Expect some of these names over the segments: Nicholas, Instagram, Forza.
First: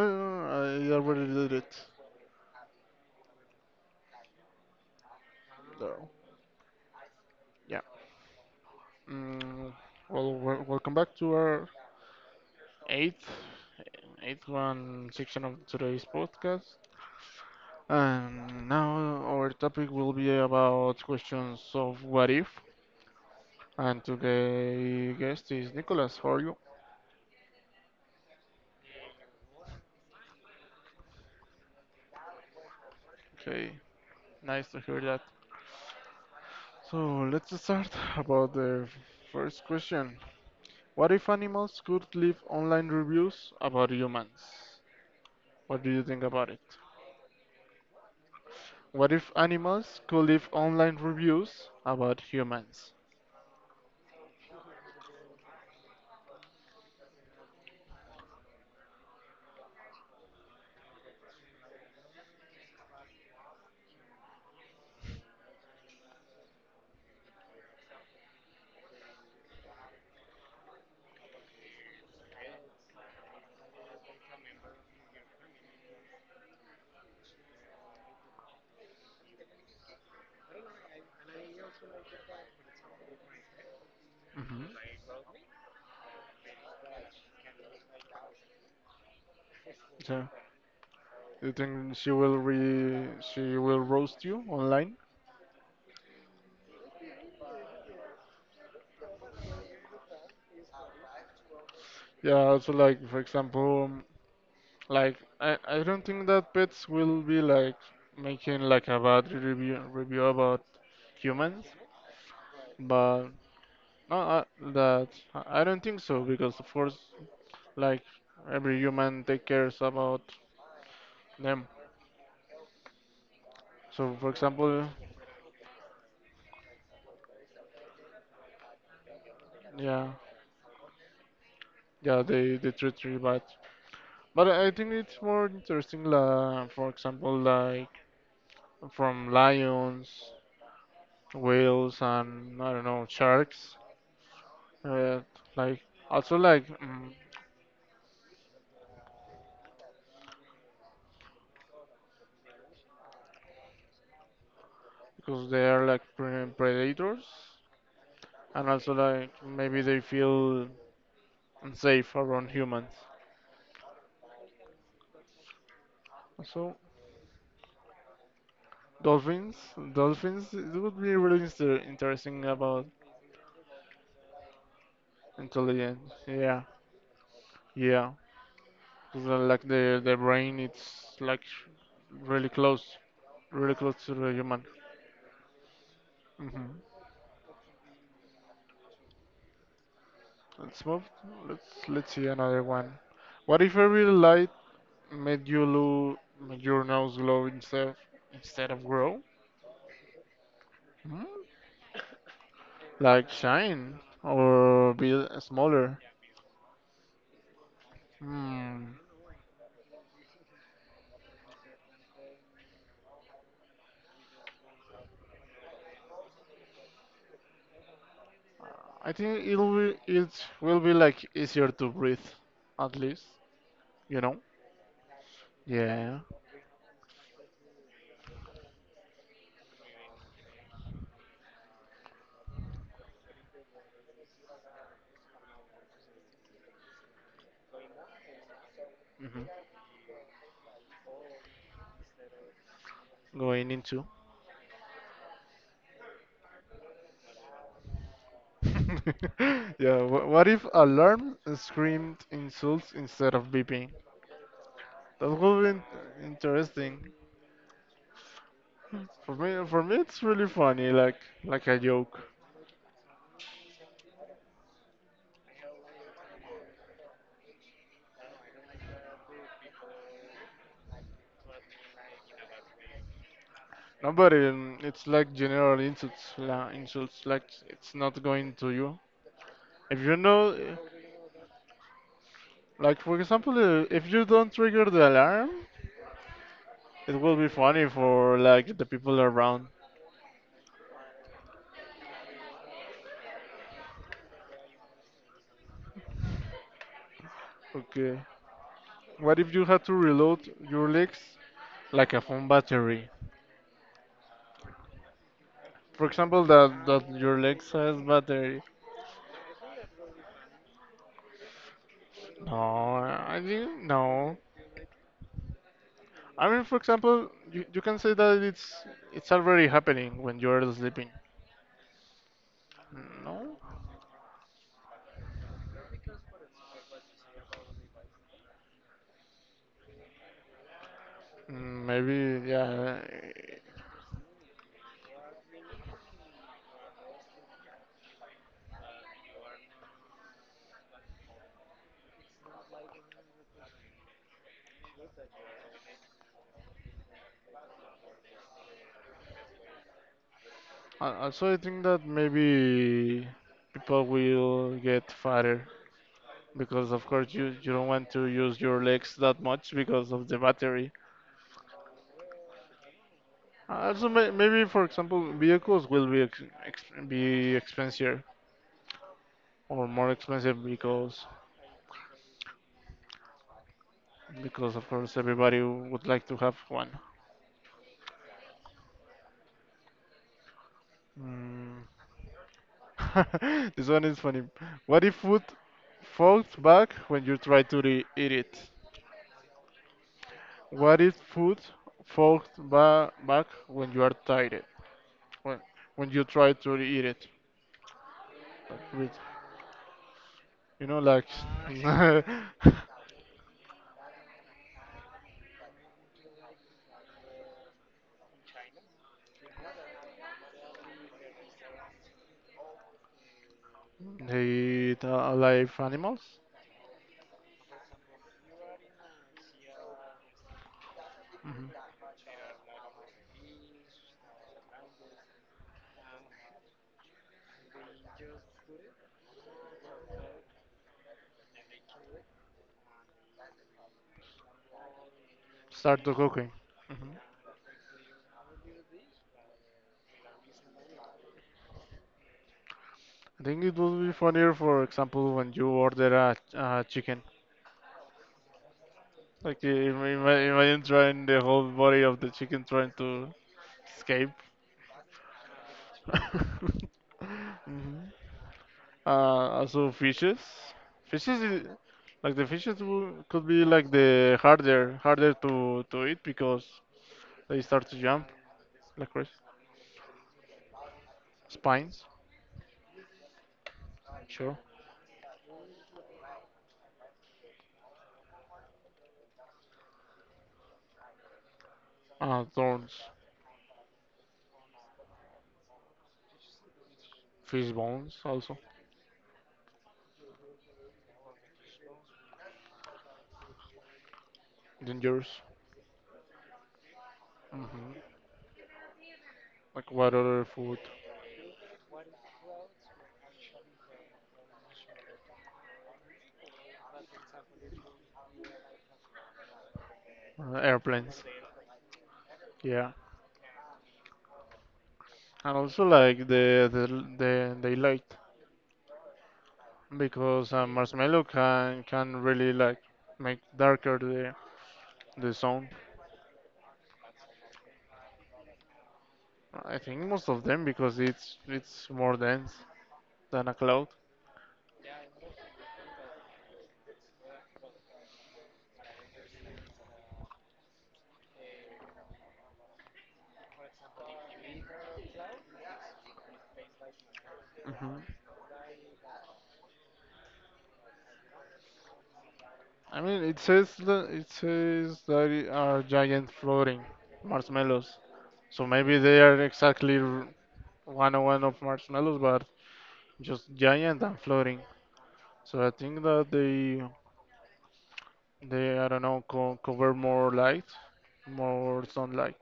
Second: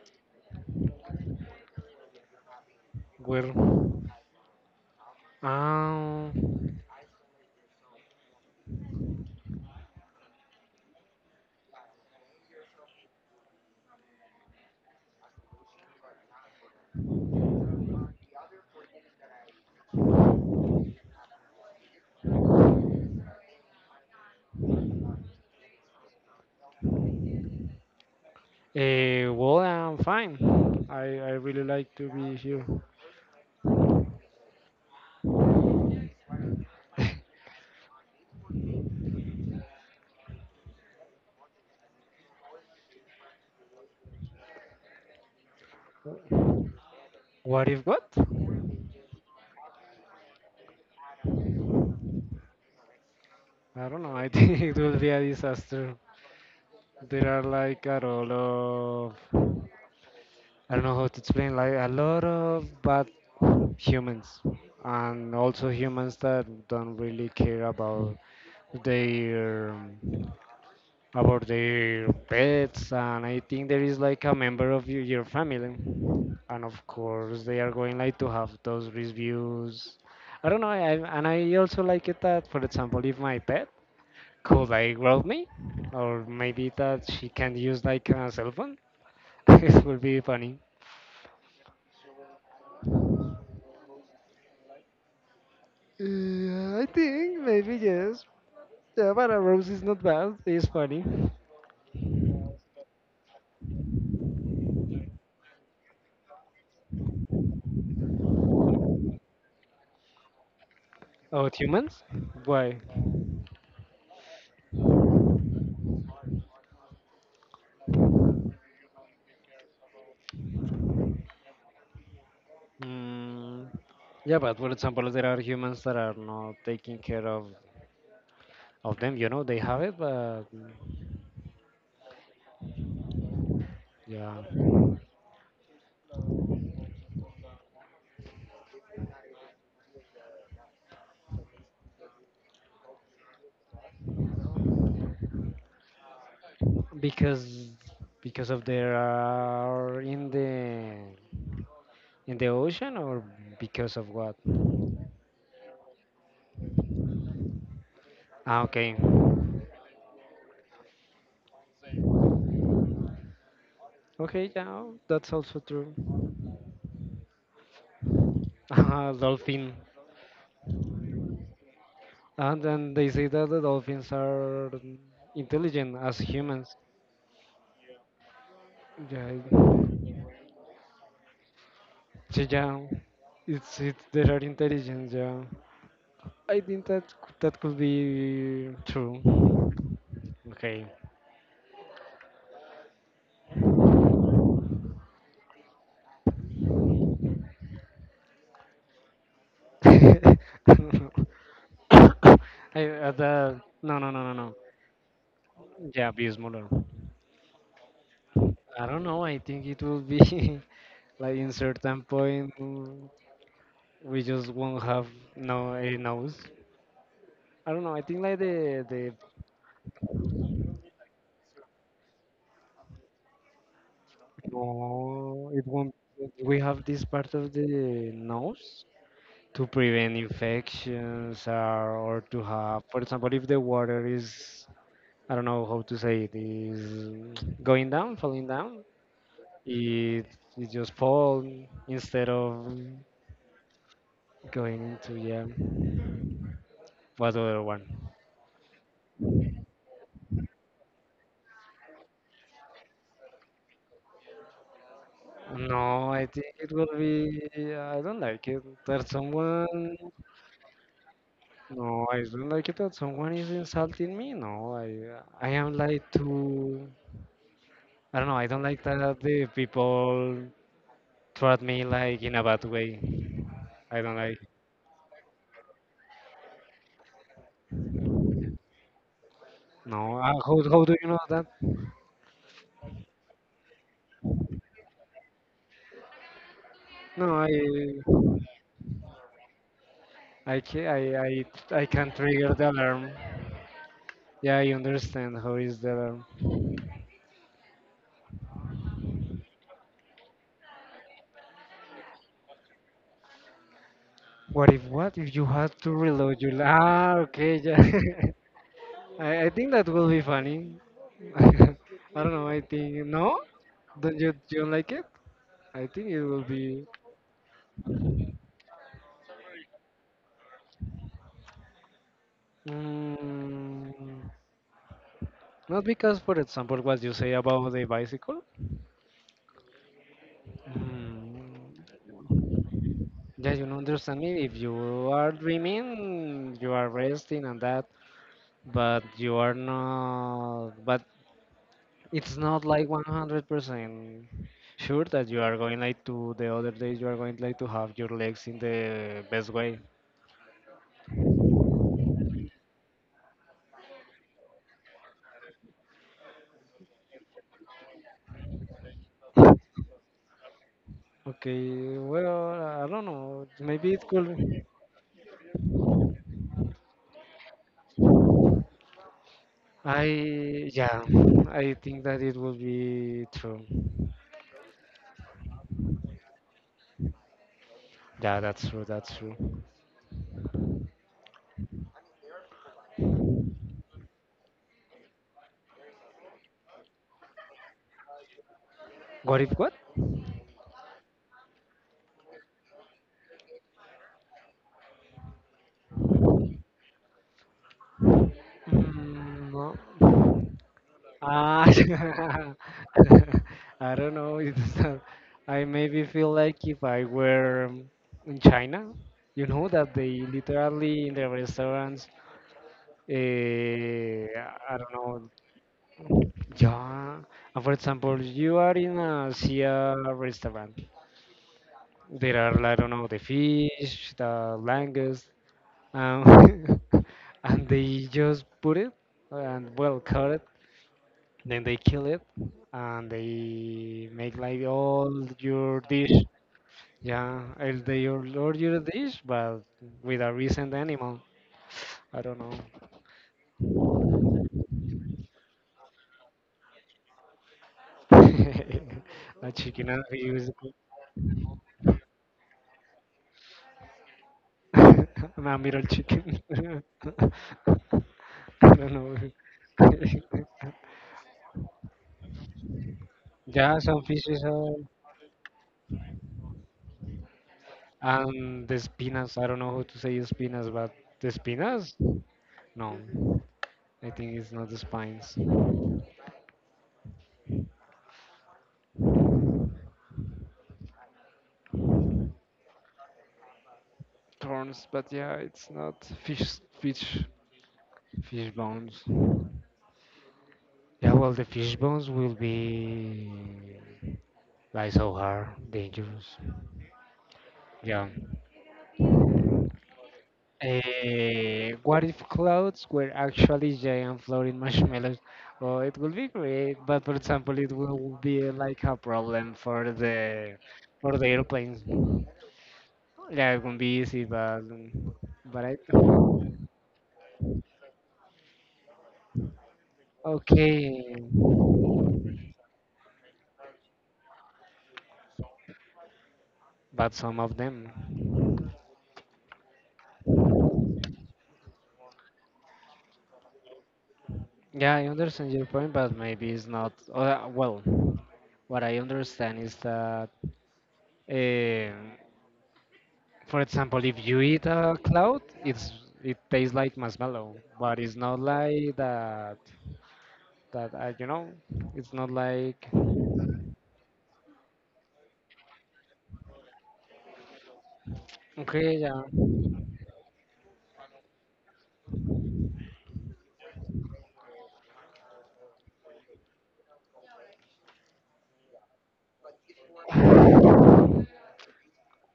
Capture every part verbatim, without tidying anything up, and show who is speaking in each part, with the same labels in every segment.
Speaker 1: no, no, I already did it.
Speaker 2: Well,
Speaker 1: So,
Speaker 2: um,
Speaker 1: yeah. Mm, well, wel- welcome back to our eighth, eighth one section of today's podcast. And now our topic will be about questions of what if. And today guest is Nicholas. How are you?
Speaker 2: eh, well, I'm fine. I, I really like to be here.
Speaker 1: Okay, nice to hear that. So let's start about the first question. What if animals could leave online reviews about humans? What do you think about it?
Speaker 2: What if what?
Speaker 1: What if animals could leave online reviews about humans?
Speaker 2: I don't know. I think it will be a disaster. There are like a lot of, I don't know how to explain, like a lot of bad humans, and also humans that don't really care about their about their pets. And I think there is like a member of your, your family, and of course they are going like to have those reviews. I don't know. I, and I also like it that, for example, if my pet
Speaker 1: Hmm.
Speaker 2: could like growl me, or maybe that she can use like a cell phone, it would be
Speaker 1: Yeah.
Speaker 2: funny.
Speaker 1: You think she will re she will roast you online?
Speaker 2: Yeah, I think maybe yes. Yeah, but a rose is not bad, it's funny.
Speaker 1: Yeah, also like for example, um, like I, I don't think that pets will be like making like a bad review review about
Speaker 2: Oh,
Speaker 1: humans,
Speaker 2: humans? Why?
Speaker 1: but no, I, that I I don't think so because of course like every human take cares about them.
Speaker 2: mm,
Speaker 1: So for
Speaker 2: yeah, but for
Speaker 1: example,
Speaker 2: example, there are humans that are not taking care of of them, you know. They have it,
Speaker 1: yeah,
Speaker 2: but mm,
Speaker 1: yeah, they they treat you bad.
Speaker 2: yeah.
Speaker 1: But I I think it's more interesting, la, for example, like from lions, whales, and I don't know, sharks. Uh, like also like mm,
Speaker 2: because because of they are in the in the ocean? Or because of what?
Speaker 1: because they are like pre- predators,
Speaker 2: Ah,
Speaker 1: and
Speaker 2: okay.
Speaker 1: also like maybe they feel unsafe around humans.
Speaker 2: Okay, yeah, that's also true.
Speaker 1: So
Speaker 2: Ah,
Speaker 1: dolphins,
Speaker 2: dolphin.
Speaker 1: dolphins. It would be really inter- interesting
Speaker 2: And
Speaker 1: about
Speaker 2: then they say that the dolphins are intelligent
Speaker 1: intelligence.
Speaker 2: as
Speaker 1: Yeah,
Speaker 2: humans.
Speaker 1: yeah.
Speaker 2: Yeah,
Speaker 1: Because like the the brain, it's like
Speaker 2: so
Speaker 1: really
Speaker 2: yeah,
Speaker 1: close, really
Speaker 2: it's
Speaker 1: close
Speaker 2: it
Speaker 1: to
Speaker 2: they
Speaker 1: the
Speaker 2: are
Speaker 1: human.
Speaker 2: intelligent, yeah. I
Speaker 1: Hmm.
Speaker 2: think that that could be true.
Speaker 1: Let's
Speaker 2: Okay.
Speaker 1: move. Let's let's see another one. What if a real light made you lose made your nose glow instead instead of grow?
Speaker 2: I,
Speaker 1: Hmm?
Speaker 2: uh,
Speaker 1: Like
Speaker 2: the
Speaker 1: shine
Speaker 2: no no no no no.
Speaker 1: or be smaller?
Speaker 2: Yeah, Bismuller. I
Speaker 1: Hmm.
Speaker 2: don't know. I think it will be like in certain point, mm, we just won't have no a nose. I don't know. I think like the
Speaker 1: I
Speaker 2: the
Speaker 1: think it'll be it will be like easier to breathe, at least. You know?
Speaker 2: no, it won't.
Speaker 1: Yeah.
Speaker 2: We have this part of the nose to prevent infections, or, or to have, for example, if the water is, I don't know how to say it, is going down, falling down.
Speaker 1: Hmm.
Speaker 2: It it just fall instead of
Speaker 1: Going into.
Speaker 2: going into, yeah. What other one?
Speaker 1: Yeah, wh- what if alarm screamed insults instead of beeping? That would be in-
Speaker 2: No, I think it will
Speaker 1: interesting.
Speaker 2: be. I don't like it that
Speaker 1: For me, for me,
Speaker 2: someone.
Speaker 1: it's really funny, like like a
Speaker 2: No, I
Speaker 1: joke.
Speaker 2: don't like it that someone is insulting me. No, I I am like too. I don't know. I don't like that the people treat me like in a bad way. I
Speaker 1: No,
Speaker 2: don't
Speaker 1: but
Speaker 2: like.
Speaker 1: um, it's like general insults, la insults. Like it's not going to you. If you
Speaker 2: No, uh,
Speaker 1: know,
Speaker 2: how
Speaker 1: uh,
Speaker 2: how do you know that?
Speaker 1: like for example, uh, if you don't trigger the alarm, it
Speaker 2: No,
Speaker 1: will be
Speaker 2: I
Speaker 1: funny for like the people around.
Speaker 2: I ca- I I, I can trigger the alarm. Yeah, I understand how is the alarm.
Speaker 1: Okay. What if you had to reload your legs like a phone battery?
Speaker 2: What if what if you had to
Speaker 1: For
Speaker 2: reload
Speaker 1: example,
Speaker 2: your li-
Speaker 1: that that
Speaker 2: ah
Speaker 1: your
Speaker 2: okay,
Speaker 1: legs has
Speaker 2: yeah.
Speaker 1: battery.
Speaker 2: I, I think that will be funny. I don't know.
Speaker 1: No,
Speaker 2: I think
Speaker 1: I
Speaker 2: no.
Speaker 1: think
Speaker 2: Don't you
Speaker 1: no.
Speaker 2: you don't like it? I think it will
Speaker 1: I mean, for
Speaker 2: be,
Speaker 1: example, you, you can say that it's it's already happening when you're sleeping. No,
Speaker 2: mm, not, because, for example, what you say about the bicycle. Mm,
Speaker 1: Mm, maybe yeah.
Speaker 2: yeah, you don't understand me. If you are dreaming, you are resting and that, but you are not. But it's not like one hundred percent sure that you are going like to the other days you are going like to have your legs in the best way.
Speaker 1: Al- Also, I think that maybe people will get fatter because, of course, you you don't want to use your legs that much because of the battery.
Speaker 2: Okay, well, I don't know, maybe
Speaker 1: Also,
Speaker 2: it could
Speaker 1: may, maybe
Speaker 2: be.
Speaker 1: for example, vehicles will be ex, ex, be expensive or more
Speaker 2: i
Speaker 1: expensive
Speaker 2: yeah,
Speaker 1: because
Speaker 2: I think that it would be true.
Speaker 1: because of course everybody would like to have one.
Speaker 2: Yeah, that's true, that's true.
Speaker 1: Mm. This one is funny. What if food falls back when you try to re- eat it?
Speaker 2: What if what?
Speaker 1: What if food falls ba- back when you are tired? When when you try to re- eat it, like with
Speaker 2: Mm, no
Speaker 1: you know like
Speaker 2: Ah, I don't know. It's, uh, I maybe feel like if I were um, in China, you know, that they literally in the restaurants,
Speaker 1: they
Speaker 2: uh, I don't
Speaker 1: eat uh,
Speaker 2: know,
Speaker 1: alive animals.
Speaker 2: yeah. And for example, you are in a Sia restaurant.
Speaker 1: Mhm.
Speaker 2: There are, I don't know, the fish, the langoust, um, and they just put it and well cut it. Then they kill it, and they make like all your
Speaker 1: Start
Speaker 2: dish.
Speaker 1: to cooking. Mhm.
Speaker 2: Yeah, and they all all your dish, but with a recent animal. I don't know.
Speaker 1: I think it would be funnier, for example, when you order a, a chicken.
Speaker 2: A
Speaker 1: Like
Speaker 2: chicken and
Speaker 1: ima-
Speaker 2: we
Speaker 1: ima-
Speaker 2: use
Speaker 1: imagine trying the whole body of the chicken trying to escape.
Speaker 2: a middle chicken. I
Speaker 1: Hmm.
Speaker 2: don't know.
Speaker 1: Uh, also fishes. Fishes is, like the fishes wou- could be
Speaker 2: Yeah,
Speaker 1: like
Speaker 2: some
Speaker 1: the
Speaker 2: fishes are.
Speaker 1: harder harder to to eat because they start to jump
Speaker 2: And the
Speaker 1: like crazy.
Speaker 2: spinas. I don't know how to say spinas, but the spinas?
Speaker 1: Spines,
Speaker 2: No, I think it's
Speaker 1: sure.
Speaker 2: not the spines.
Speaker 1: Uh, thorns,
Speaker 2: Turns, but yeah, it's not fish, fish,
Speaker 1: fish bones
Speaker 2: fish
Speaker 1: also
Speaker 2: bones. Yeah, well, the fish bones will be like so
Speaker 1: dangerous.
Speaker 2: hard, dangerous. Yeah.
Speaker 1: Hmm. Like what other food?
Speaker 2: Eh, what if clouds were actually giant floating marshmallows? Oh, it would be great, but for example, it will be like a problem for
Speaker 1: Uh,
Speaker 2: the, for
Speaker 1: airplanes.
Speaker 2: the airplanes.
Speaker 1: Yeah,
Speaker 2: Yeah, it won't be easy, but
Speaker 1: and
Speaker 2: but I
Speaker 1: also like the the the daylight, because uh,
Speaker 2: okay,
Speaker 1: marshmallow can can really like make darker the the sound.
Speaker 2: but some of them.
Speaker 1: I think most of them because it's it's more dense than a cloud.
Speaker 2: Yeah, I understand your point, but maybe it's not. Uh, well, what I understand is that, um for example, if you eat a cloud, it's, it tastes like marshmallow,
Speaker 1: Hmm.
Speaker 2: but it's not like that. That, uh, you know, it's not like,
Speaker 1: I mean, it says that it says that it are giant floating marshmallows. So maybe
Speaker 2: okay,
Speaker 1: they
Speaker 2: yeah.
Speaker 1: are exactly r- one hundred one of marshmallows, but just giant and floating. So I think that they they I don't know co- cover more light, more sunlight.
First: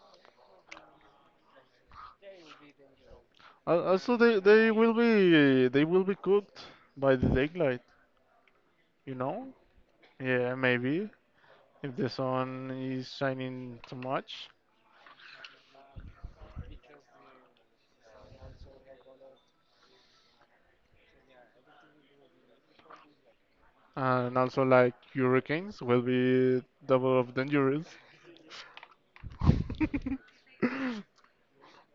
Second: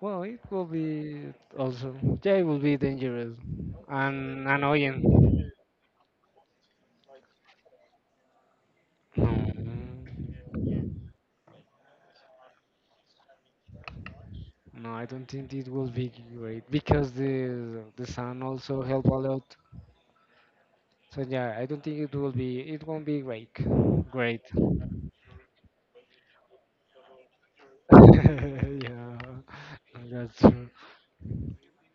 Speaker 2: Well, it will be also. Yeah, it will be dangerous
Speaker 1: Al- Also, they
Speaker 2: and
Speaker 1: they will
Speaker 2: annoying.
Speaker 1: be they will be cooked by the daylight, you
Speaker 2: No.
Speaker 1: know? Yeah, maybe if the sun is shining too much,
Speaker 2: No, I don't think it will be great because the the sun also help a lot. So yeah, I don't think it will be, it won't be great.
Speaker 1: and
Speaker 2: Great.
Speaker 1: also like hurricanes will be double of dangerous.
Speaker 2: Yeah, that's true.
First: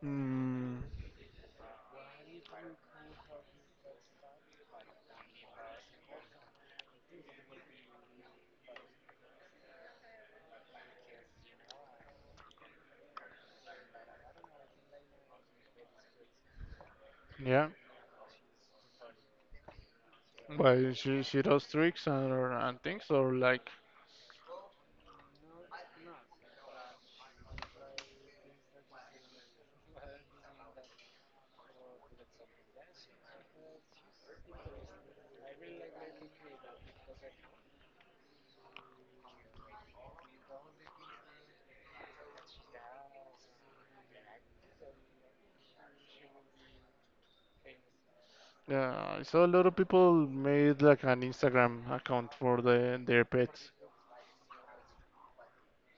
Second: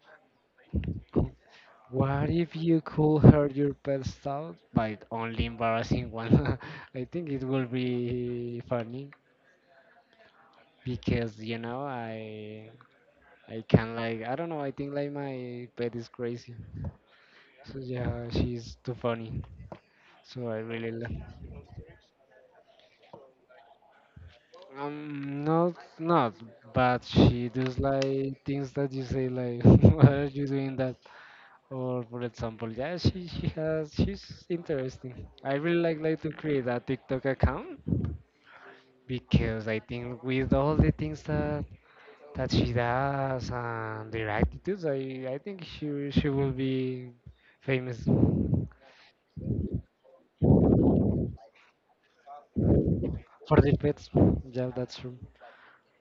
Speaker 1: Mm,
Speaker 2: What if you could hurt your pet's out by only embarrassing one? I think it will be funny because, you know, I I can like, I don't know, I think like my pet is crazy.
Speaker 1: yeah,
Speaker 2: So yeah, she's too funny. So I really
Speaker 1: but
Speaker 2: love.
Speaker 1: she she does tricks and and things or like
Speaker 2: Um, not not, but she does like things that you say like, why are you doing that? Or for example, yeah, she she has she's interesting. I really like like to create a TikTok account because I think with all the things that that she does and their attitudes, I I think she she will be famous for
Speaker 1: yeah, I saw a lot of people made like an Instagram account for the their pets.
Speaker 2: the pets. Yeah, that's true.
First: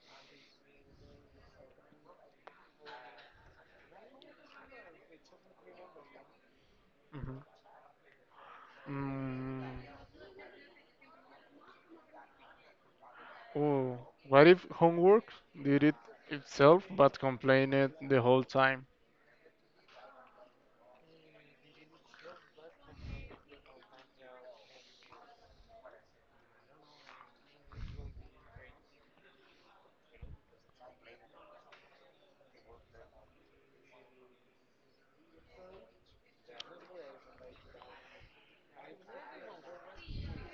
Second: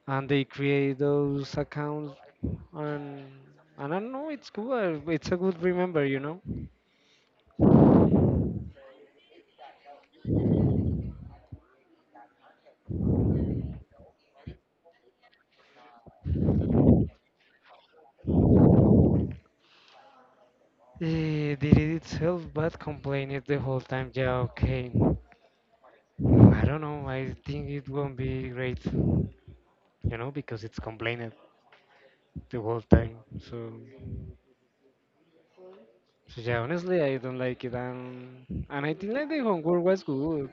Speaker 2: And they create those accounts and I don't know. It's good. It's a good remember, you know.
Speaker 1: Hmm. Mm. Oh, what if homework did it itself but complained it the whole time?
Speaker 2: Eh, did it itself, but complain it the whole time. Yeah, okay. I don't know. I think it won't be great, you know, because it's complaining the whole time. So, so yeah, honestly, I don't like it. And and I think like the homework was good.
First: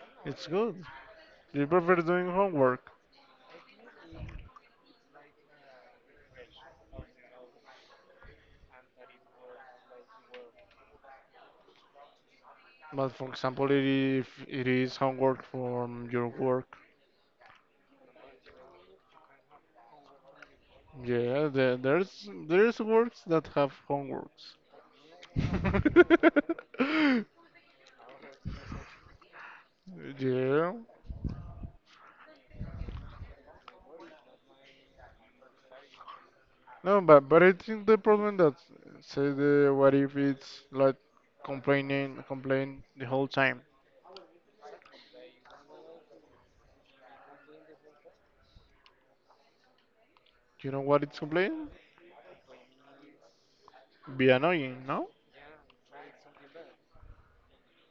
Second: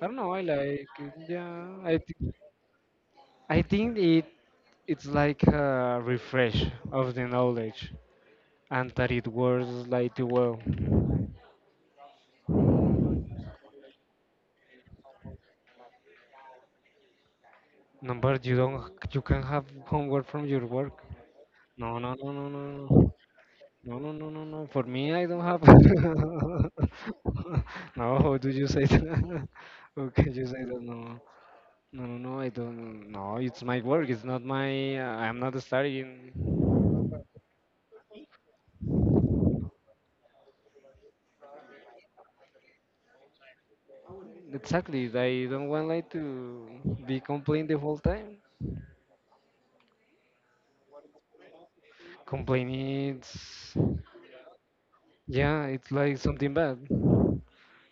Speaker 2: I don't know. I
Speaker 1: It's good.
Speaker 2: like. It. Yeah,
Speaker 1: Do you prefer
Speaker 2: I
Speaker 1: doing
Speaker 2: think,
Speaker 1: homework?
Speaker 2: I think it, it's like a refresh of the knowledge, and that it works like the well.
Speaker 1: But for example, if it is homework from your work.
Speaker 2: No, but you don't. You can have homework from your work.
Speaker 1: Yeah, there,
Speaker 2: No, no,
Speaker 1: there's
Speaker 2: no, no, no,
Speaker 1: there's works that have
Speaker 2: no, no, no, no, no.
Speaker 1: homeworks.
Speaker 2: no. For me, I don't have. No, how do you say that? How can you say
Speaker 1: Yeah.
Speaker 2: that? No, no, no, no. I don't. No, it's my work. It's not my. uh, I'm not studying.
Speaker 1: No, but but I think the problem that say the what if it's like complaining complain the whole time.
Speaker 2: Exactly. I don't want like to be complaining the whole time.
Speaker 1: You know what it's complaining?
Speaker 2: Complaining, it's,
Speaker 1: Be annoying, no?
Speaker 2: yeah, it's like something bad.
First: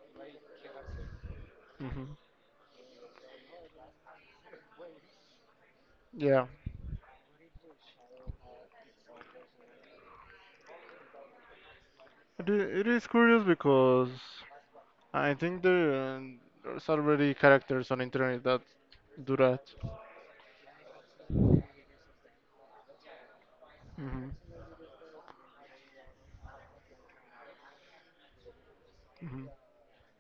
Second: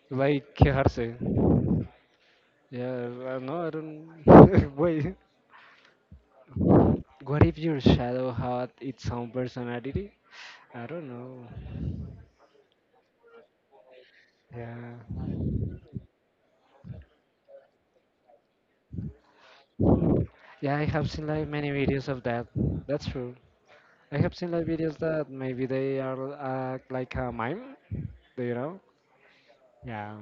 Speaker 2: Like quejarse. Yeah, I know, I don't. Wait,
Speaker 1: Yeah,
Speaker 2: what if your shadow had its own personality? I don't know.
Speaker 1: it i- it is curious because
Speaker 2: Yeah.
Speaker 1: I think there there's already characters on internet that do that.
Speaker 2: Yeah, I have seen like many videos of that. That's true. I
Speaker 1: Mhm.
Speaker 2: have seen like videos that maybe they are, uh, like a mime, do you know?
Speaker 1: Mhm.
Speaker 2: Yeah,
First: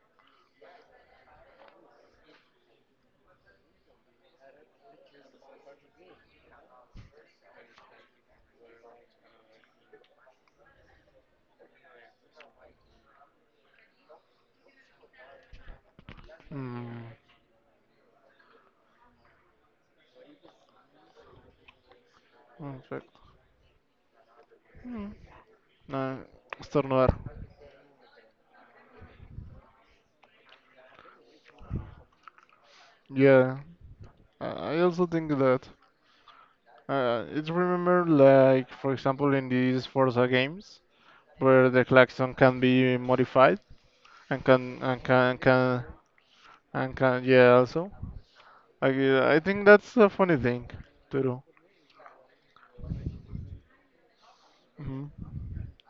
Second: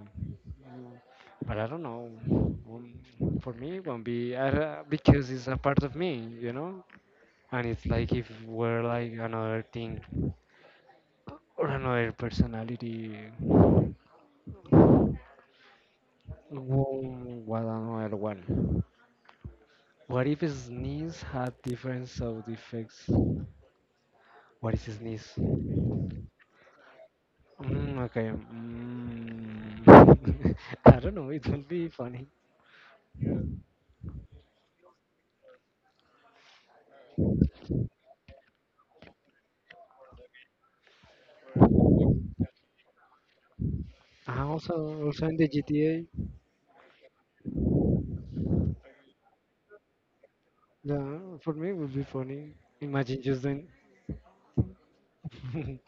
Speaker 2: but I don't know. Um, For me, it won't be, I, don't- because it's a part of me, you know? And it's like if we're like another thing or another personality.
Speaker 1: Mm.
Speaker 2: Whoa, what another one. What if sneeze had different sound
Speaker 1: One sec.
Speaker 2: effects? What is
Speaker 1: Mm.
Speaker 2: sneeze?
Speaker 1: Uh, Estornudar.
Speaker 2: Mm, okay. Mm. I don't know. It will be funny.
Speaker 1: Yeah, I I also think that. Uh, it's remember like for example in these Forza games where the klaxon can be modified, and
Speaker 2: Ah, also,
Speaker 1: can and
Speaker 2: also
Speaker 1: can
Speaker 2: in the
Speaker 1: can
Speaker 2: G T A,
Speaker 1: and can yeah also. I I think that's a funny thing
Speaker 2: yeah,
Speaker 1: to do.
Speaker 2: for me it would be funny. Imagine just then.
Speaker 1: Mhm.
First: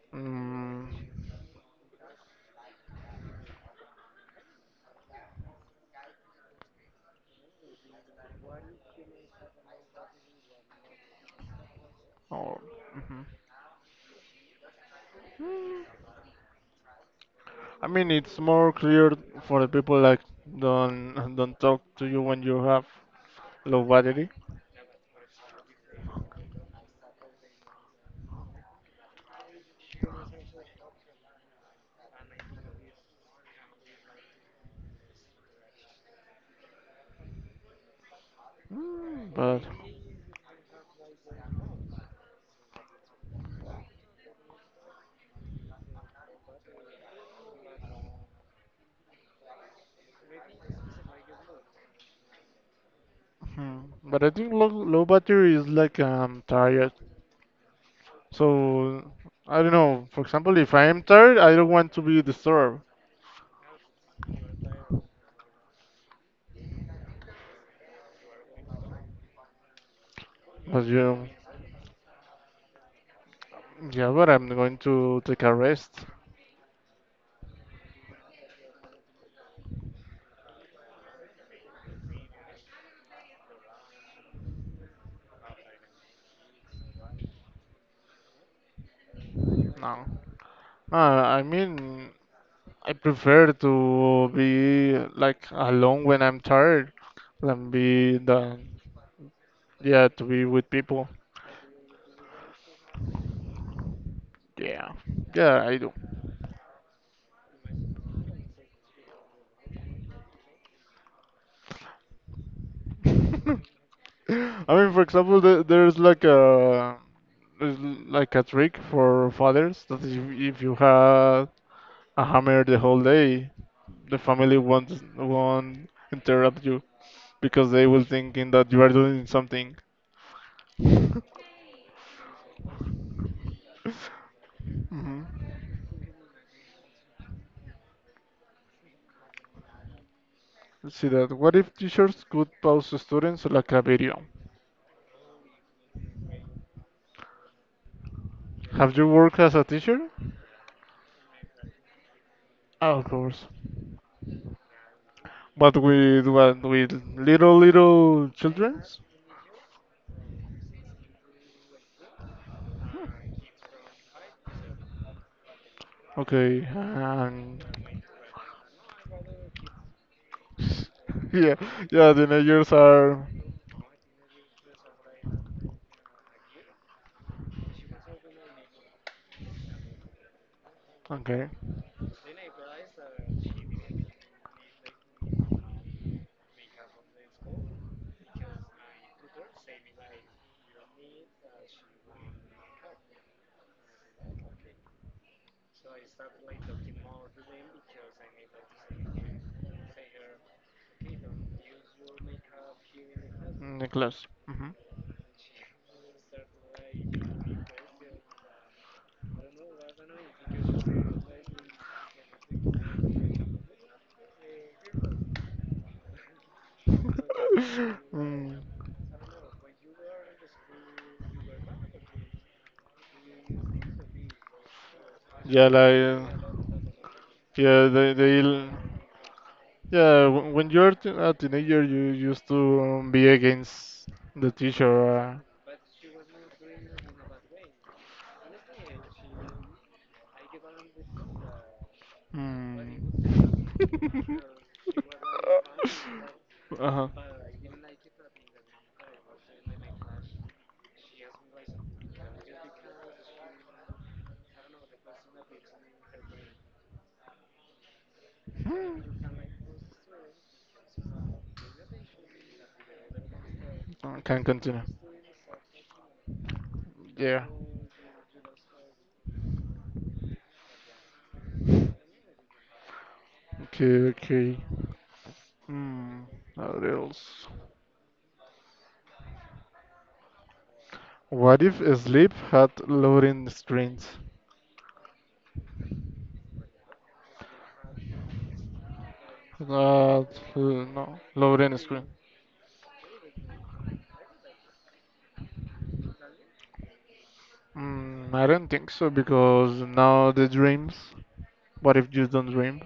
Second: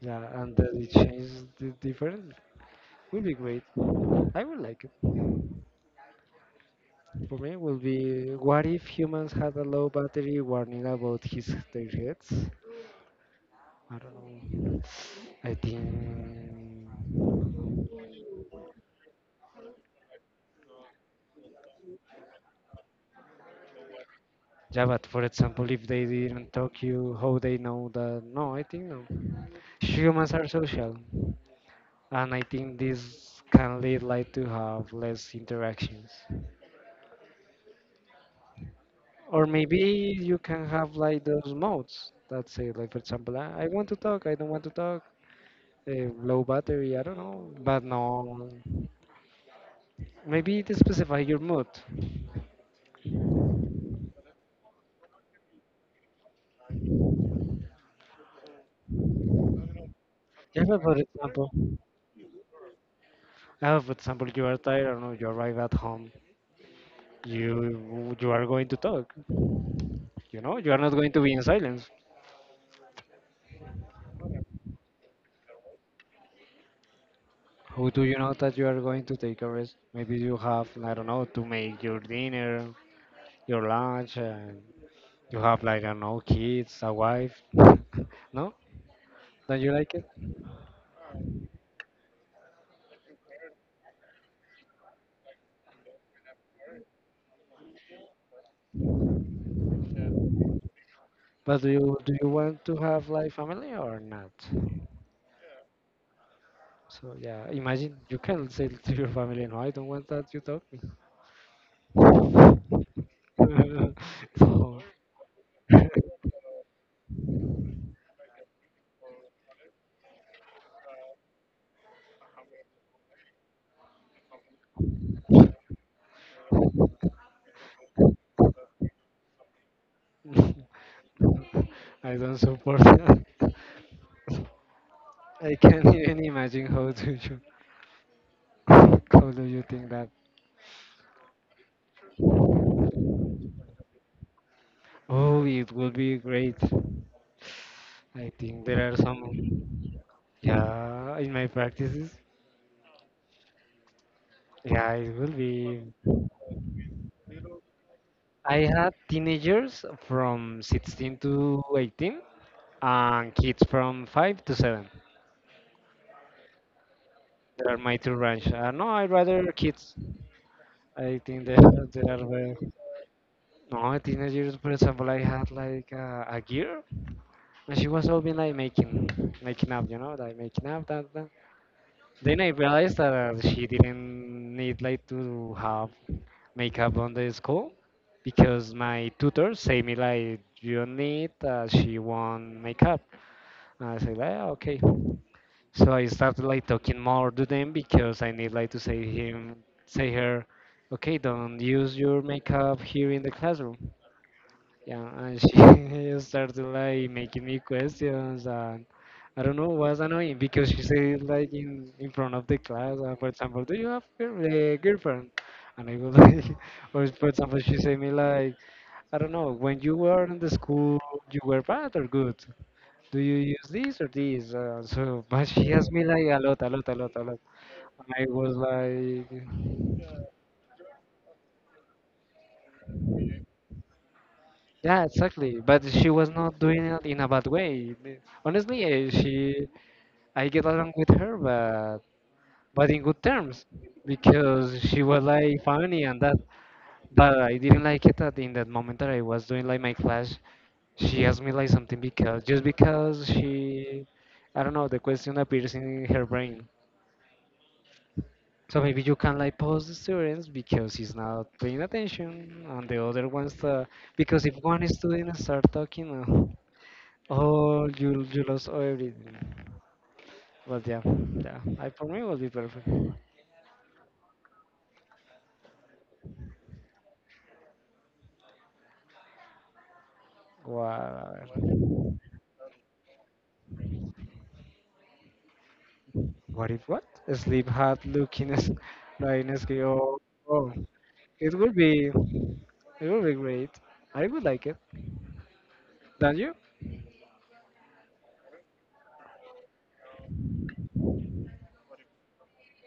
Speaker 2: Yeah, and that
Speaker 1: Mm,
Speaker 2: it changes the different will be great. I would like it. For me, will be what if humans had a low battery warning about his their heads?
Speaker 1: oh, mhm.
Speaker 2: I don't know. I think,
Speaker 1: I mean, it's more clear for the people like don't don't talk to you when you have low battery.
Speaker 2: yeah, but for example, if they didn't talk you, how they know that? No, I think no. Humans are social, and I think this can lead like to have less interactions.
Speaker 1: Mm,
Speaker 2: Or
Speaker 1: but
Speaker 2: maybe you can have like those modes that say, like, for example, I, I want to talk, I don't want to talk. Uh, low battery, I don't know, but no. Maybe it specify your mood.
Speaker 1: hmm, but I think low low battery is like I'm tired. So I don't know. For example,
Speaker 2: Yeah,
Speaker 1: if
Speaker 2: but
Speaker 1: I
Speaker 2: for
Speaker 1: am tired,
Speaker 2: example,
Speaker 1: I don't want to be disturbed.
Speaker 2: Uh, for example, you are tired, I don't know, you arrive at home, you you are going to talk, you know, you are
Speaker 1: But
Speaker 2: not going to
Speaker 1: you,
Speaker 2: be in silence.
Speaker 1: yeah, but I'm going to take a rest
Speaker 2: How do you know that you are going to take a rest? Maybe you have, I don't know, to make your dinner, your lunch, and you have like, I don't know, kids, a wife. No? Don't you like it?
Speaker 1: now. Uh, I mean. I prefer to be like alone when I'm tired than be the yeah to be with people.
Speaker 2: But do you do you want to have like family or not?
Speaker 1: Yeah, yeah, I do.
Speaker 2: So yeah, imagine you can say to your family, no, I don't want that you talk.
Speaker 1: I
Speaker 2: No.
Speaker 1: mean, for example, the, there's like a there's like a trick for fathers that if, if you have a hammer the whole day, the family won't won't interrupt you because they will thinking that you are doing something.
Speaker 2: I don't support that.
Speaker 1: Mhm.
Speaker 2: I can't even imagine how do you how do you think that?
Speaker 1: Let's see that. What if teachers could pause students like a video?
Speaker 2: Oh, it will be great. I think there are
Speaker 1: Have you worked as a
Speaker 2: some.
Speaker 1: teacher?
Speaker 2: Yeah, in my practices,
Speaker 1: Of course.
Speaker 2: yeah, it will
Speaker 1: But
Speaker 2: be.
Speaker 1: with what? With little little
Speaker 2: I had
Speaker 1: childrens?
Speaker 2: teenagers from sixteen to eighteen, and kids from five to seven.
Speaker 1: Okay. And
Speaker 2: There are my two range. Uh, no, I rather kids. I think there,
Speaker 1: yeah, yeah.
Speaker 2: there are. Well,
Speaker 1: Teenagers are
Speaker 2: no, teenagers, for example, I had like, uh, a year. And she was always like making making up, you know, like making up that, that.
Speaker 1: okay.
Speaker 2: Then I realized that, uh, she didn't need like to have makeup on the school because my tutor say me like you don't need, uh, she won't makeup. And I say like, "Ah, okay." So I started like talking more to them because I need like to say him, say her, okay, don't use your makeup here in the classroom.
Speaker 1: In the class. Mhm.
Speaker 2: Yeah, and she started like making me questions, and I don't know, was annoying because she said like in in front of the class, uh, for example, do you have a girlfriend? And I was like, or for example, she said me like,
Speaker 1: Mm,
Speaker 2: I don't know, when you were in the school, you were bad or good? Do you use this or this? Uh, so, but
Speaker 1: yeah,
Speaker 2: she asked me
Speaker 1: like
Speaker 2: like a lot, a lot, a lot, a lot,
Speaker 1: yeah,
Speaker 2: and
Speaker 1: they
Speaker 2: I was
Speaker 1: they
Speaker 2: like.
Speaker 1: yeah. wh- When you're t- a teenager, you used to be against the
Speaker 2: Yeah,
Speaker 1: teacher. Uh,
Speaker 2: exactly. But she was not doing it in a bad way. Honestly, eh, she, I get along with her, but but in good
Speaker 1: Hmm.
Speaker 2: terms because she was like funny and that.
Speaker 1: Uh-huh.
Speaker 2: But I didn't like it that in that moment that I was doing like my class, she asked me like something because just because she, I don't know, the question appears in her brain. So maybe you can like pause the students because he's not paying attention, and the other ones uh,
Speaker 1: Uh,
Speaker 2: because
Speaker 1: Can
Speaker 2: if
Speaker 1: continue.
Speaker 2: one student start talking, uh,
Speaker 1: Yeah.
Speaker 2: oh, you you lost everything. But yeah, yeah, I, for me it would be perfect.
Speaker 1: Okay, okay. Hmm. What else? What if
Speaker 2: What?
Speaker 1: sleep had loading screens?
Speaker 2: What if what? Sleep had looking as like as go.
Speaker 1: That
Speaker 2: Oh,
Speaker 1: no,
Speaker 2: it would
Speaker 1: loading screen.
Speaker 2: be. It would be great. I would like it. Don't you?
Speaker 1: Mm, I don't think so because now the dreams. What if you don't dream?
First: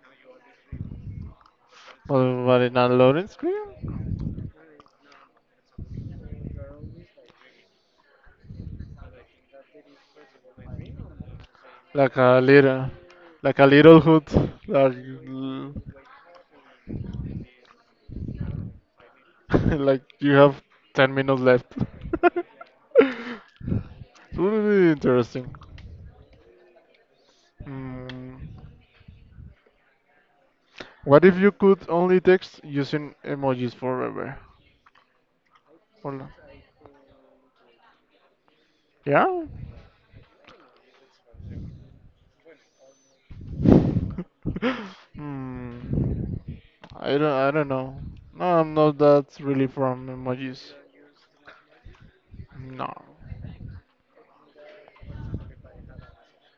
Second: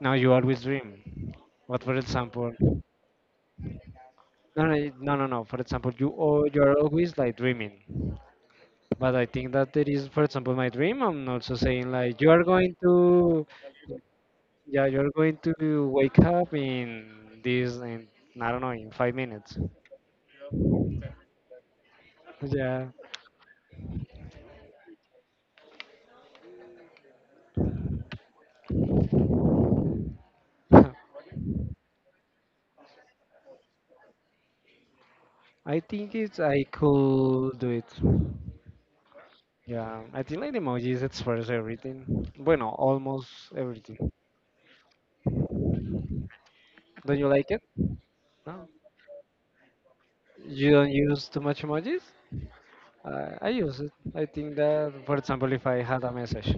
Speaker 2: Now you always dream. What for
Speaker 1: But
Speaker 2: example?
Speaker 1: what in a loading screen?
Speaker 2: No, no, y- no, no, no. For example, you all you are always like dreaming. But I think that there is, for example, my dream. I'm also saying
Speaker 1: Like
Speaker 2: like you
Speaker 1: a
Speaker 2: are going
Speaker 1: little.
Speaker 2: to,
Speaker 1: Like a little hood.
Speaker 2: yeah,
Speaker 1: Like,
Speaker 2: you are going
Speaker 1: l-
Speaker 2: to wake up in this, in I don't know, in five minutes.
Speaker 1: like you have 10 minutes left.
Speaker 2: Yeah.
Speaker 1: It's really interesting. Mm. What if you could only text using emojis forever?
Speaker 2: I think
Speaker 1: Hola.
Speaker 2: it's I could do it.
Speaker 1: Yeah?
Speaker 2: Yeah, I think like emojis express everything. Bueno, almost everything.
Speaker 1: Hmm. I
Speaker 2: Don't you
Speaker 1: don't I
Speaker 2: like it?
Speaker 1: don't know. No,
Speaker 2: No.
Speaker 1: I'm not that really from
Speaker 2: You
Speaker 1: emojis.
Speaker 2: don't use too much emojis?
Speaker 1: No.
Speaker 2: I, I use it. I think that, for example, if I had a message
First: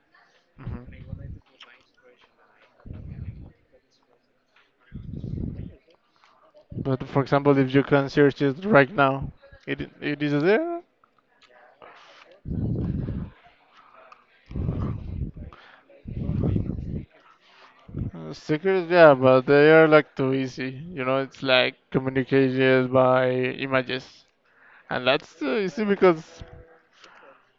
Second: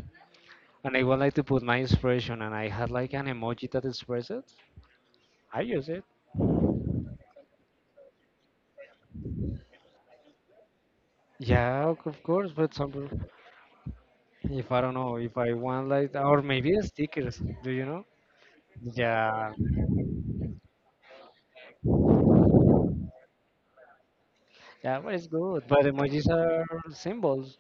Speaker 2: and I would like to put my expression and I had like an
Speaker 1: Mhm.
Speaker 2: emoji that expresses it, I use it.
Speaker 1: But for example, if you can search it right now, it it is there.
Speaker 2: Yeah, of of course. For example, if I don't know, if I want like, or maybe stickers, do you know?
Speaker 1: Uh, stickers, yeah, but
Speaker 2: Yeah,
Speaker 1: they are like too easy. You know, it's like communicated by images,
Speaker 2: yeah,
Speaker 1: and
Speaker 2: but it's
Speaker 1: that's too
Speaker 2: good. But
Speaker 1: easy
Speaker 2: emojis
Speaker 1: because
Speaker 2: are symbols.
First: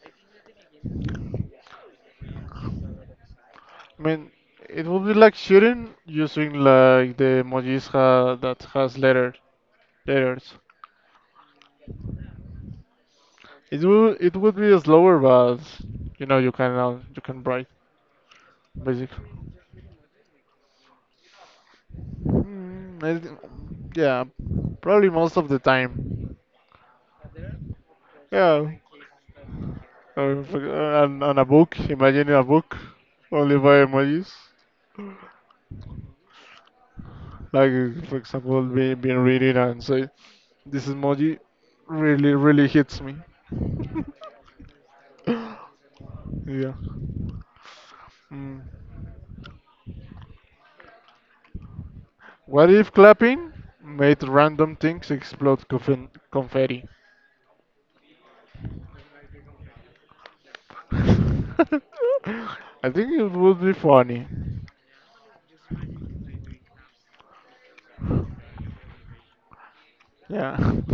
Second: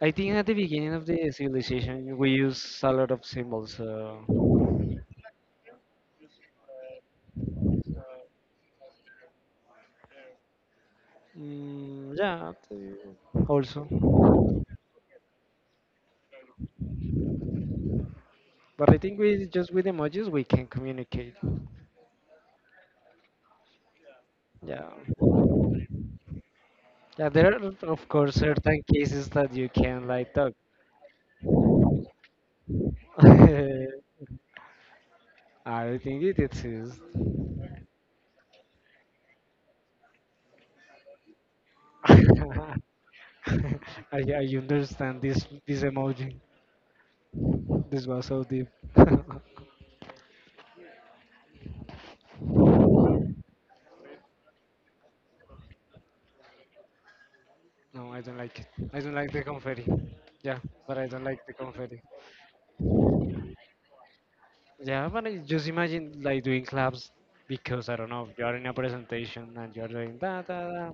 Speaker 2: I think at the beginning of the civilization, we use a lot of symbols. So.
Speaker 1: I mean, it would be like shooting using like the emojis ha that has letter letters.
Speaker 2: Mm, yeah, the-
Speaker 1: It
Speaker 2: also.
Speaker 1: would it would be slower, but you know you can uh, you can write
Speaker 2: But I think
Speaker 1: basically.
Speaker 2: we just with emojis we can communicate.
Speaker 1: Mm, I, th- yeah,
Speaker 2: Yeah.
Speaker 1: probably most of the time.
Speaker 2: Yeah, there are of course
Speaker 1: Yeah.
Speaker 2: certain cases that you can like
Speaker 1: Or
Speaker 2: talk.
Speaker 1: for- uh, on, on a book, imagine a book only by emojis.
Speaker 2: I think it exists.
Speaker 1: Like uh, for example, be, being reading and say, "This emoji really, really
Speaker 2: I,
Speaker 1: hits me."
Speaker 2: I understand this this emoji.
Speaker 1: Yeah.
Speaker 2: This was so
Speaker 1: Mm.
Speaker 2: deep.
Speaker 1: What if clapping made random things explode conf- confetti?
Speaker 2: No, I don't like it. I don't like the confetti. Yeah, but I don't like the confetti.
Speaker 1: I think it would be funny.
Speaker 2: Yeah, but I just imagine like doing claps because I don't know, you are in a presentation and you're doing da
Speaker 1: Yeah.
Speaker 2: da da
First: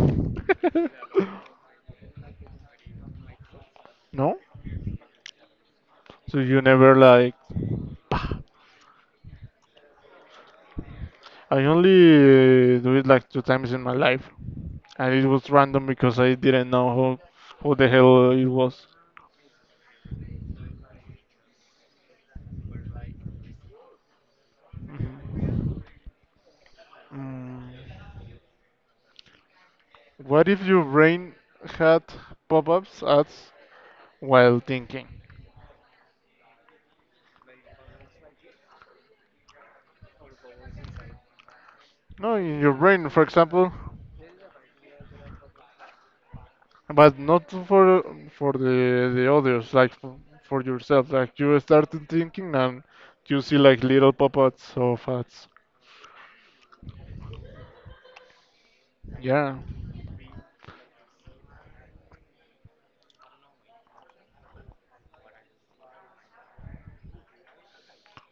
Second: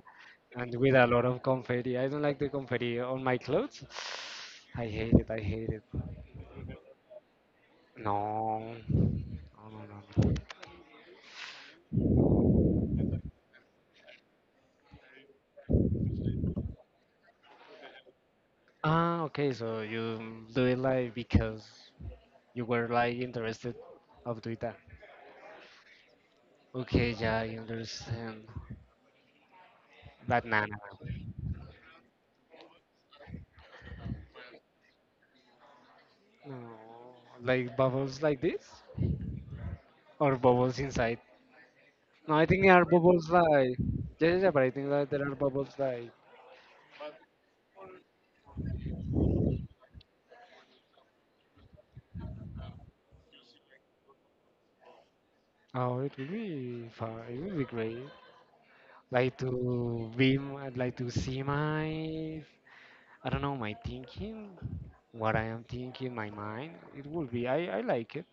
Speaker 2: and with a lot of confetti. I don't like the confetti on my clothes.
Speaker 1: No?
Speaker 2: I hate it, I hate it.
Speaker 1: So you never like.
Speaker 2: No. No, no, no. No.
Speaker 1: I only uh, do it like two times in my life, and it was random because I didn't know who who the hell it was.
Speaker 2: Ah, okay, so you do it like because you were like interested of doing that.
Speaker 1: Mhm.
Speaker 2: Okay, yeah, I
Speaker 1: Mm.
Speaker 2: understand. But
Speaker 1: What
Speaker 2: nah,
Speaker 1: if
Speaker 2: nah,
Speaker 1: your
Speaker 2: nah.
Speaker 1: brain had pop-ups ads while thinking?
Speaker 2: No, like bubbles like this or bubbles inside.
Speaker 1: No,
Speaker 2: No, I
Speaker 1: in
Speaker 2: think there
Speaker 1: your
Speaker 2: are
Speaker 1: brain, for
Speaker 2: bubbles
Speaker 1: example,
Speaker 2: like yeah, yeah, yeah, but I think that there are bubbles like
Speaker 1: but not for for the the others, like for, for yourself. Like you started thinking and you see like little pop-ups of ads.
Speaker 2: oh, it would be fun. It would be great. Like
Speaker 1: Yeah,
Speaker 2: to be, m- I'd like to see my, I don't know, my thinking, what I am thinking, my mind. It would be. I I like it.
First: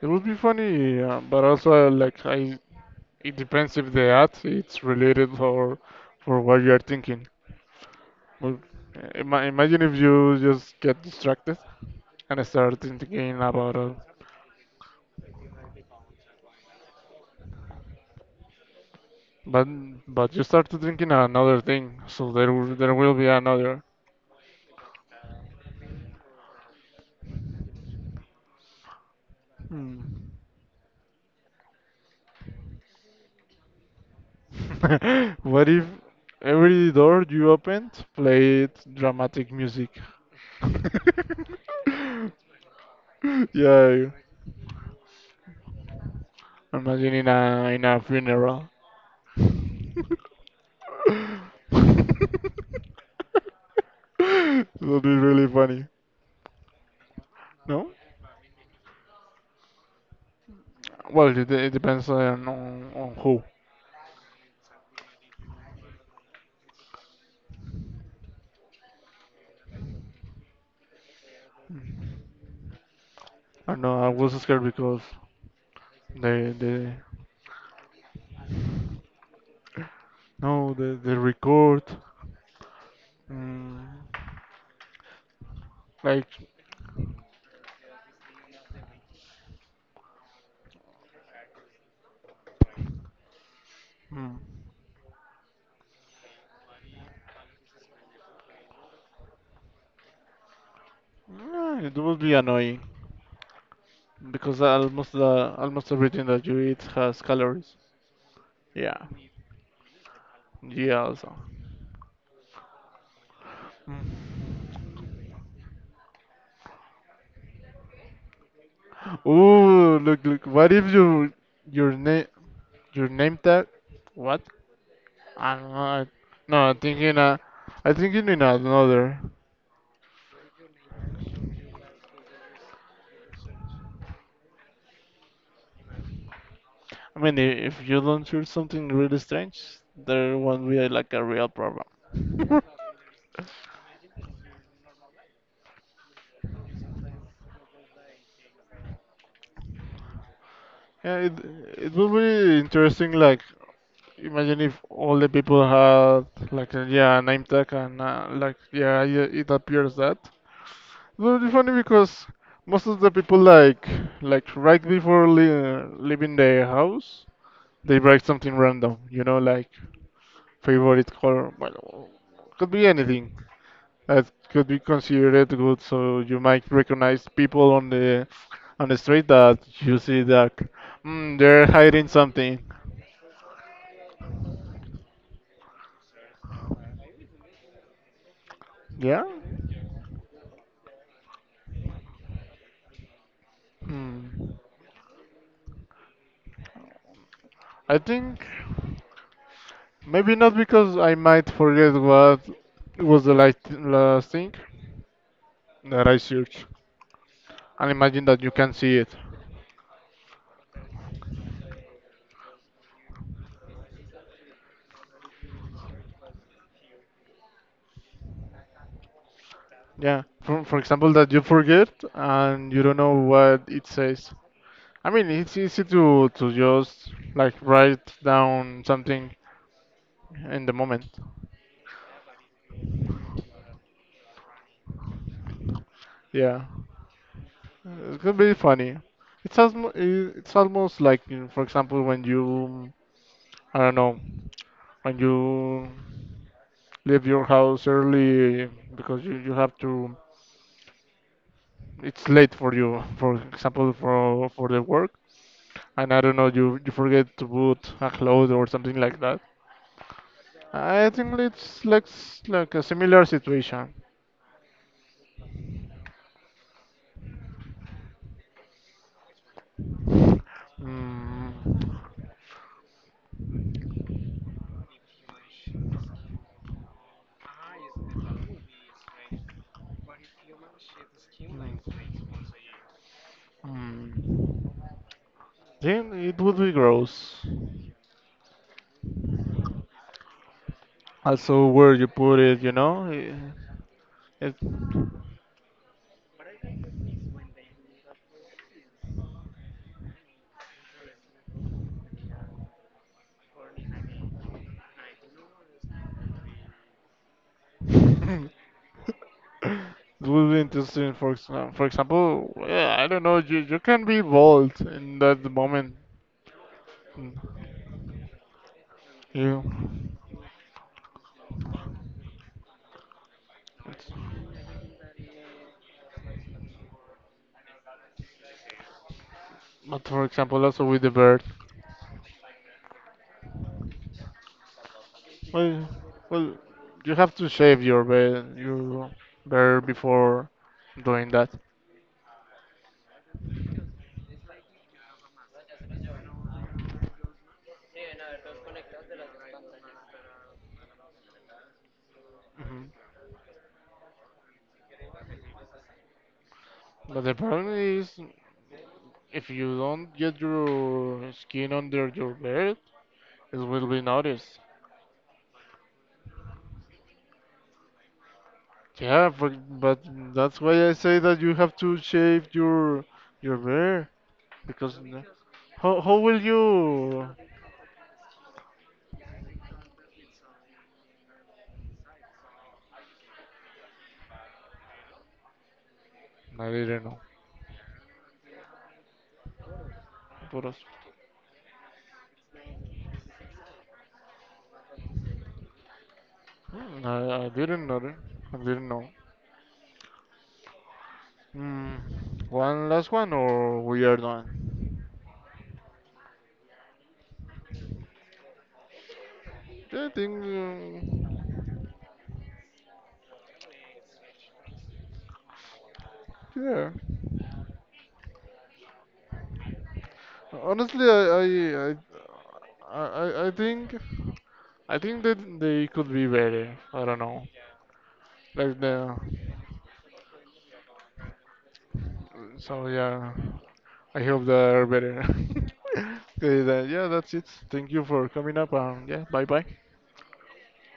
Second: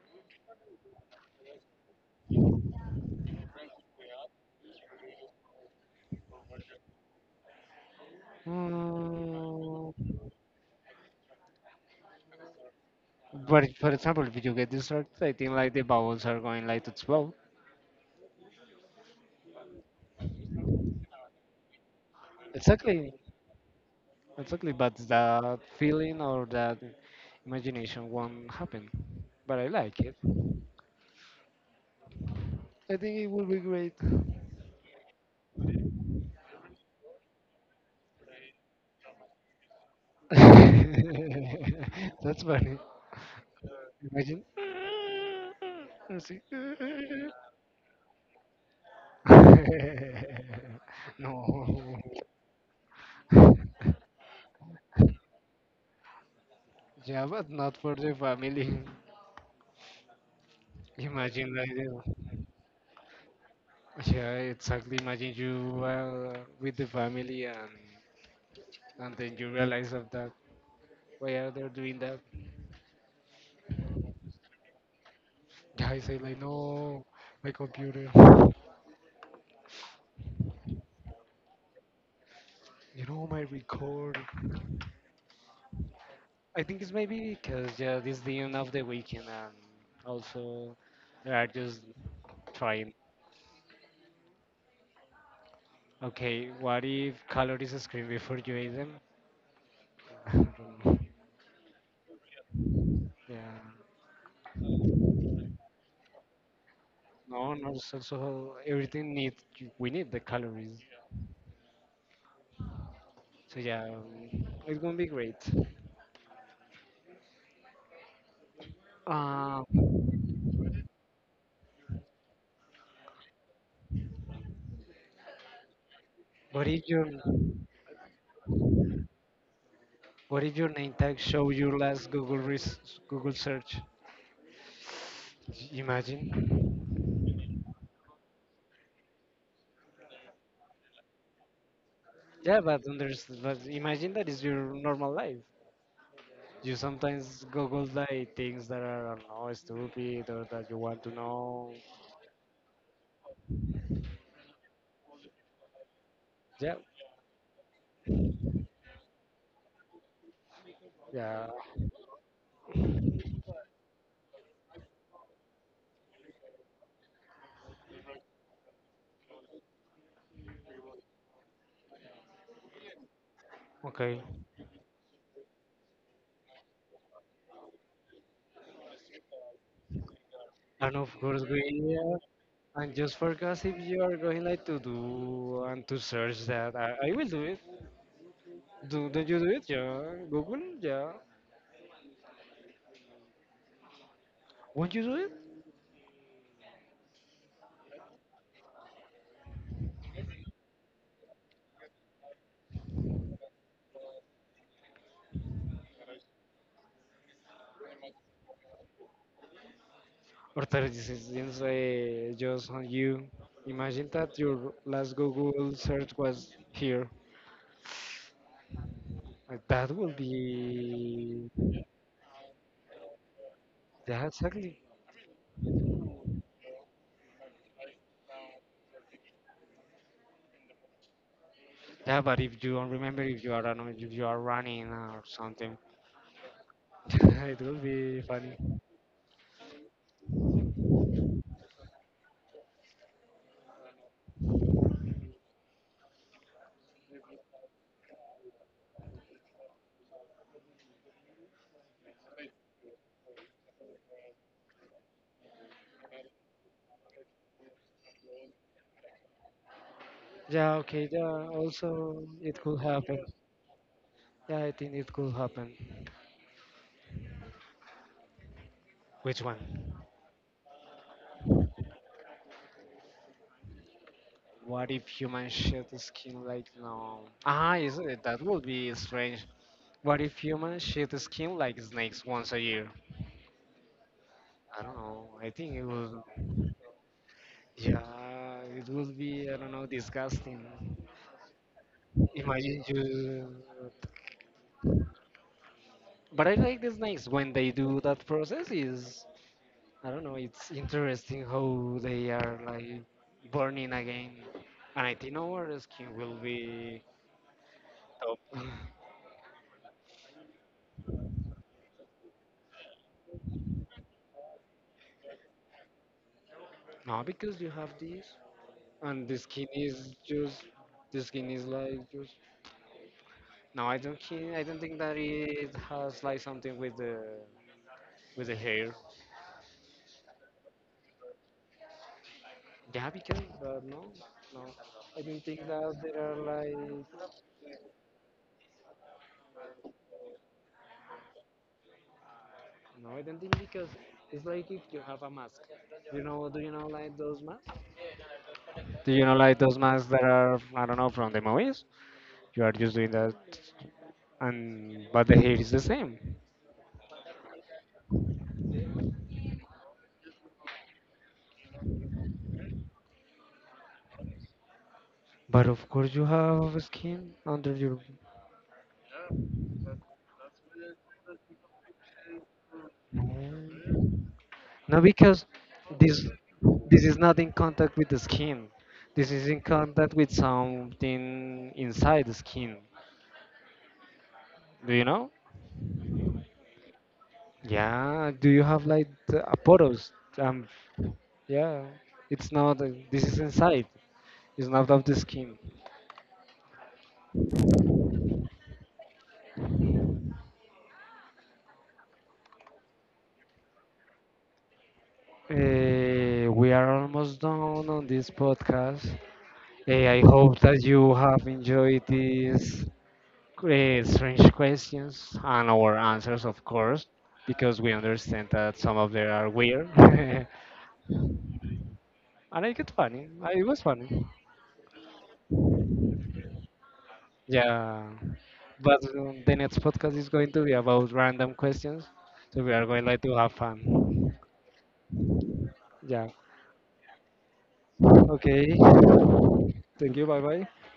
Speaker 1: it would be funny, uh, but also uh, like I, it depends if the ad it's related for for what you are thinking. Well, ima- imagine
Speaker 2: Mm,
Speaker 1: if you just get distracted and start thinking
Speaker 2: but
Speaker 1: about
Speaker 2: for
Speaker 1: it,
Speaker 2: example, if you get distracted, I think like the bubbles are going like to explode.
Speaker 1: but but you start thinking another thing, so there will- there
Speaker 2: Exactly.
Speaker 1: will be another.
Speaker 2: Exactly, but that feeling or that imagination won't happen. But I like
Speaker 1: Hmm.
Speaker 2: it. I think it will be great.
Speaker 1: What if every door you opened played dramatic music?
Speaker 2: That's funny.
Speaker 1: Yeah,
Speaker 2: Imagine. Let's see.
Speaker 1: imagine in a in a funeral.
Speaker 2: No.
Speaker 1: That'd be really funny.
Speaker 2: Yeah, but not
Speaker 1: No?
Speaker 2: for the family.
Speaker 1: Well,
Speaker 2: Imagine
Speaker 1: it, it
Speaker 2: like
Speaker 1: depends
Speaker 2: that.
Speaker 1: on, on on who.
Speaker 2: Yeah, exactly. Imagine you are with the family and and then you realize of that. Why are they doing that?
Speaker 1: I know I was scared because
Speaker 2: Yeah, I say like
Speaker 1: they they
Speaker 2: no, my computer.
Speaker 1: no the the record,
Speaker 2: You know my
Speaker 1: mm,
Speaker 2: record.
Speaker 1: like
Speaker 2: I think it's maybe because yeah, this the end of the weekend and also they are just trying.
Speaker 1: mm,
Speaker 2: Okay, what if calories scream before you eat them? I don't know.
Speaker 1: yeah, it would be annoying
Speaker 2: Yeah.
Speaker 1: because almost the almost everything that you eat has
Speaker 2: No,
Speaker 1: calories.
Speaker 2: no. So, so everything
Speaker 1: Yeah,
Speaker 2: need, we need the calories.
Speaker 1: yeah also.
Speaker 2: So yeah,
Speaker 1: Mm.
Speaker 2: um, it's gonna be great. Um,
Speaker 1: Ooh, look look. What if you your name your name tag? What? I don't know. I- No,
Speaker 2: what
Speaker 1: I'm
Speaker 2: if your,
Speaker 1: thinking uh, I thinking in another.
Speaker 2: what if your name tag show your last Google res- Google search? Imagine.
Speaker 1: I mean, i- if you don't hear something really strange, there won't be like a real problem.
Speaker 2: Yeah, but there's but imagine that is your normal life. You sometimes Google like things that are I don't know stupid or that you want to
Speaker 1: Yeah, it
Speaker 2: know.
Speaker 1: it would be interesting. Like, imagine if all the people had like
Speaker 2: Yeah,
Speaker 1: a, yeah name tag and uh, like yeah, yeah it appears that. It would
Speaker 2: yeah.
Speaker 1: be funny because most of the people like like right before le leaving their house, they write something random. You know, like favorite color. Well, could be anything.
Speaker 2: Okay.
Speaker 1: That could be considered good. So you might recognize people on the on the street that you see that
Speaker 2: And of
Speaker 1: mm,
Speaker 2: course
Speaker 1: they're
Speaker 2: we
Speaker 1: hiding something.
Speaker 2: uh, and just forecast if you are going like to do and to search that, I, I will do it. Do
Speaker 1: Yeah.
Speaker 2: don't you do it? Yeah. Google, yeah.
Speaker 1: Hmm.
Speaker 2: Won't you do it?
Speaker 1: I think maybe not because I might forget what was the last, last thing that I searched. And imagine that you can see it.
Speaker 2: Or that this is it's, uh, just on you. Imagine that your last Google search was here. Uh, That will
Speaker 1: Yeah. For, for example, that you
Speaker 2: be
Speaker 1: forget and you don't know what it
Speaker 2: yeah,
Speaker 1: says.
Speaker 2: exactly.
Speaker 1: I mean, it's easy to, to just like write down something in the moment.
Speaker 2: Yeah, but if you don't remember, if you are, I don't know, if you are running or something,
Speaker 1: Yeah,
Speaker 2: it will
Speaker 1: it's
Speaker 2: be
Speaker 1: gonna be
Speaker 2: funny.
Speaker 1: funny. It's almost it's almost like you know, for example when you I don't know when you leave your house early because you, you have to it's late for you for example for for the work and I don't know you you forget to put a cloth or something like that.
Speaker 2: Yeah, okay.
Speaker 1: I think
Speaker 2: Yeah,
Speaker 1: it's like
Speaker 2: also
Speaker 1: s-
Speaker 2: it
Speaker 1: like a
Speaker 2: could happen.
Speaker 1: similar situation.
Speaker 2: Yeah, I think it could happen. Which one?
Speaker 1: Mm,
Speaker 2: What if humans shed skin like no? Ah, is it? That would be strange. What if humans shed skin like snakes once a year?
Speaker 1: mm.
Speaker 2: I don't know. I think it
Speaker 1: Then
Speaker 2: will.
Speaker 1: it would be gross.
Speaker 2: Yeah, it will be. I don't know. Disgusting.
Speaker 1: Also where you put it, you
Speaker 2: Imagine
Speaker 1: know. It,
Speaker 2: you,
Speaker 1: it
Speaker 2: but I like the snakes when they do that process. Is I don't know. It's interesting how they are like burning again, and I think our skin will be top.
Speaker 1: It will be interesting. For exa- for example, yeah, I don't know. You you can be bold in that moment.
Speaker 2: No,
Speaker 1: Mm,
Speaker 2: because you have this, and the skin
Speaker 1: You,
Speaker 2: is just the skin is like just. No, I don't. Think, I don't think that it has like something with the, with the hair.
Speaker 1: but for example, also with the bird.
Speaker 2: Yeah, because but no, no. I don't think
Speaker 1: Well,
Speaker 2: that there are
Speaker 1: well,
Speaker 2: like
Speaker 1: you have to shave your beard, your beard before doing that.
Speaker 2: no, I don't think because it's like if you have a mask. You know, do you know like those masks? Do you know like those masks that are I don't know from the movies? You are
Speaker 1: Hmm.
Speaker 2: just doing that, and but the hair is the same.
Speaker 1: But the problem is, if you don't get your skin under your beard, it will be noticed.
Speaker 2: But of course you have skin under your.
Speaker 1: Yeah, but, but that's why I say that you have to shave your your
Speaker 2: No,
Speaker 1: hair because
Speaker 2: no, because
Speaker 1: how how
Speaker 2: this
Speaker 1: will
Speaker 2: this is
Speaker 1: you?
Speaker 2: not in contact with the skin. This is in contact with something inside the skin. Do you know?
Speaker 1: I didn't know.
Speaker 2: Yeah, do you have like the a photos?
Speaker 1: Por
Speaker 2: Um,
Speaker 1: eso.
Speaker 2: yeah, it's not. uh, This is inside. It's not of the skin.
Speaker 1: Hmm, I, I didn't know. it. I didn't know. Mm, One last one or we are done?
Speaker 2: Uh, we are almost done on this podcast. Eh,
Speaker 1: Yeah, I
Speaker 2: I
Speaker 1: think.
Speaker 2: hope that you have
Speaker 1: um,
Speaker 2: enjoyed these uh, strange questions and our answers, of
Speaker 1: yeah.
Speaker 2: course, because we understand that some of them are weird. And
Speaker 1: Honestly, I I
Speaker 2: I get
Speaker 1: I I,
Speaker 2: funny.
Speaker 1: I I
Speaker 2: I was
Speaker 1: think
Speaker 2: funny.
Speaker 1: I think that they could be better. I don't know.
Speaker 2: Yeah.
Speaker 1: Like
Speaker 2: But
Speaker 1: the
Speaker 2: um, the next podcast is going to be about random questions, so we are
Speaker 1: so
Speaker 2: going like
Speaker 1: yeah.
Speaker 2: to have
Speaker 1: I
Speaker 2: fun.
Speaker 1: hope they are better.
Speaker 2: Yeah.
Speaker 1: Okay, then, yeah, that's it. Thank you for coming up.
Speaker 2: Okay.
Speaker 1: Um, yeah, bye bye.
Speaker 2: Thank you. Bye bye.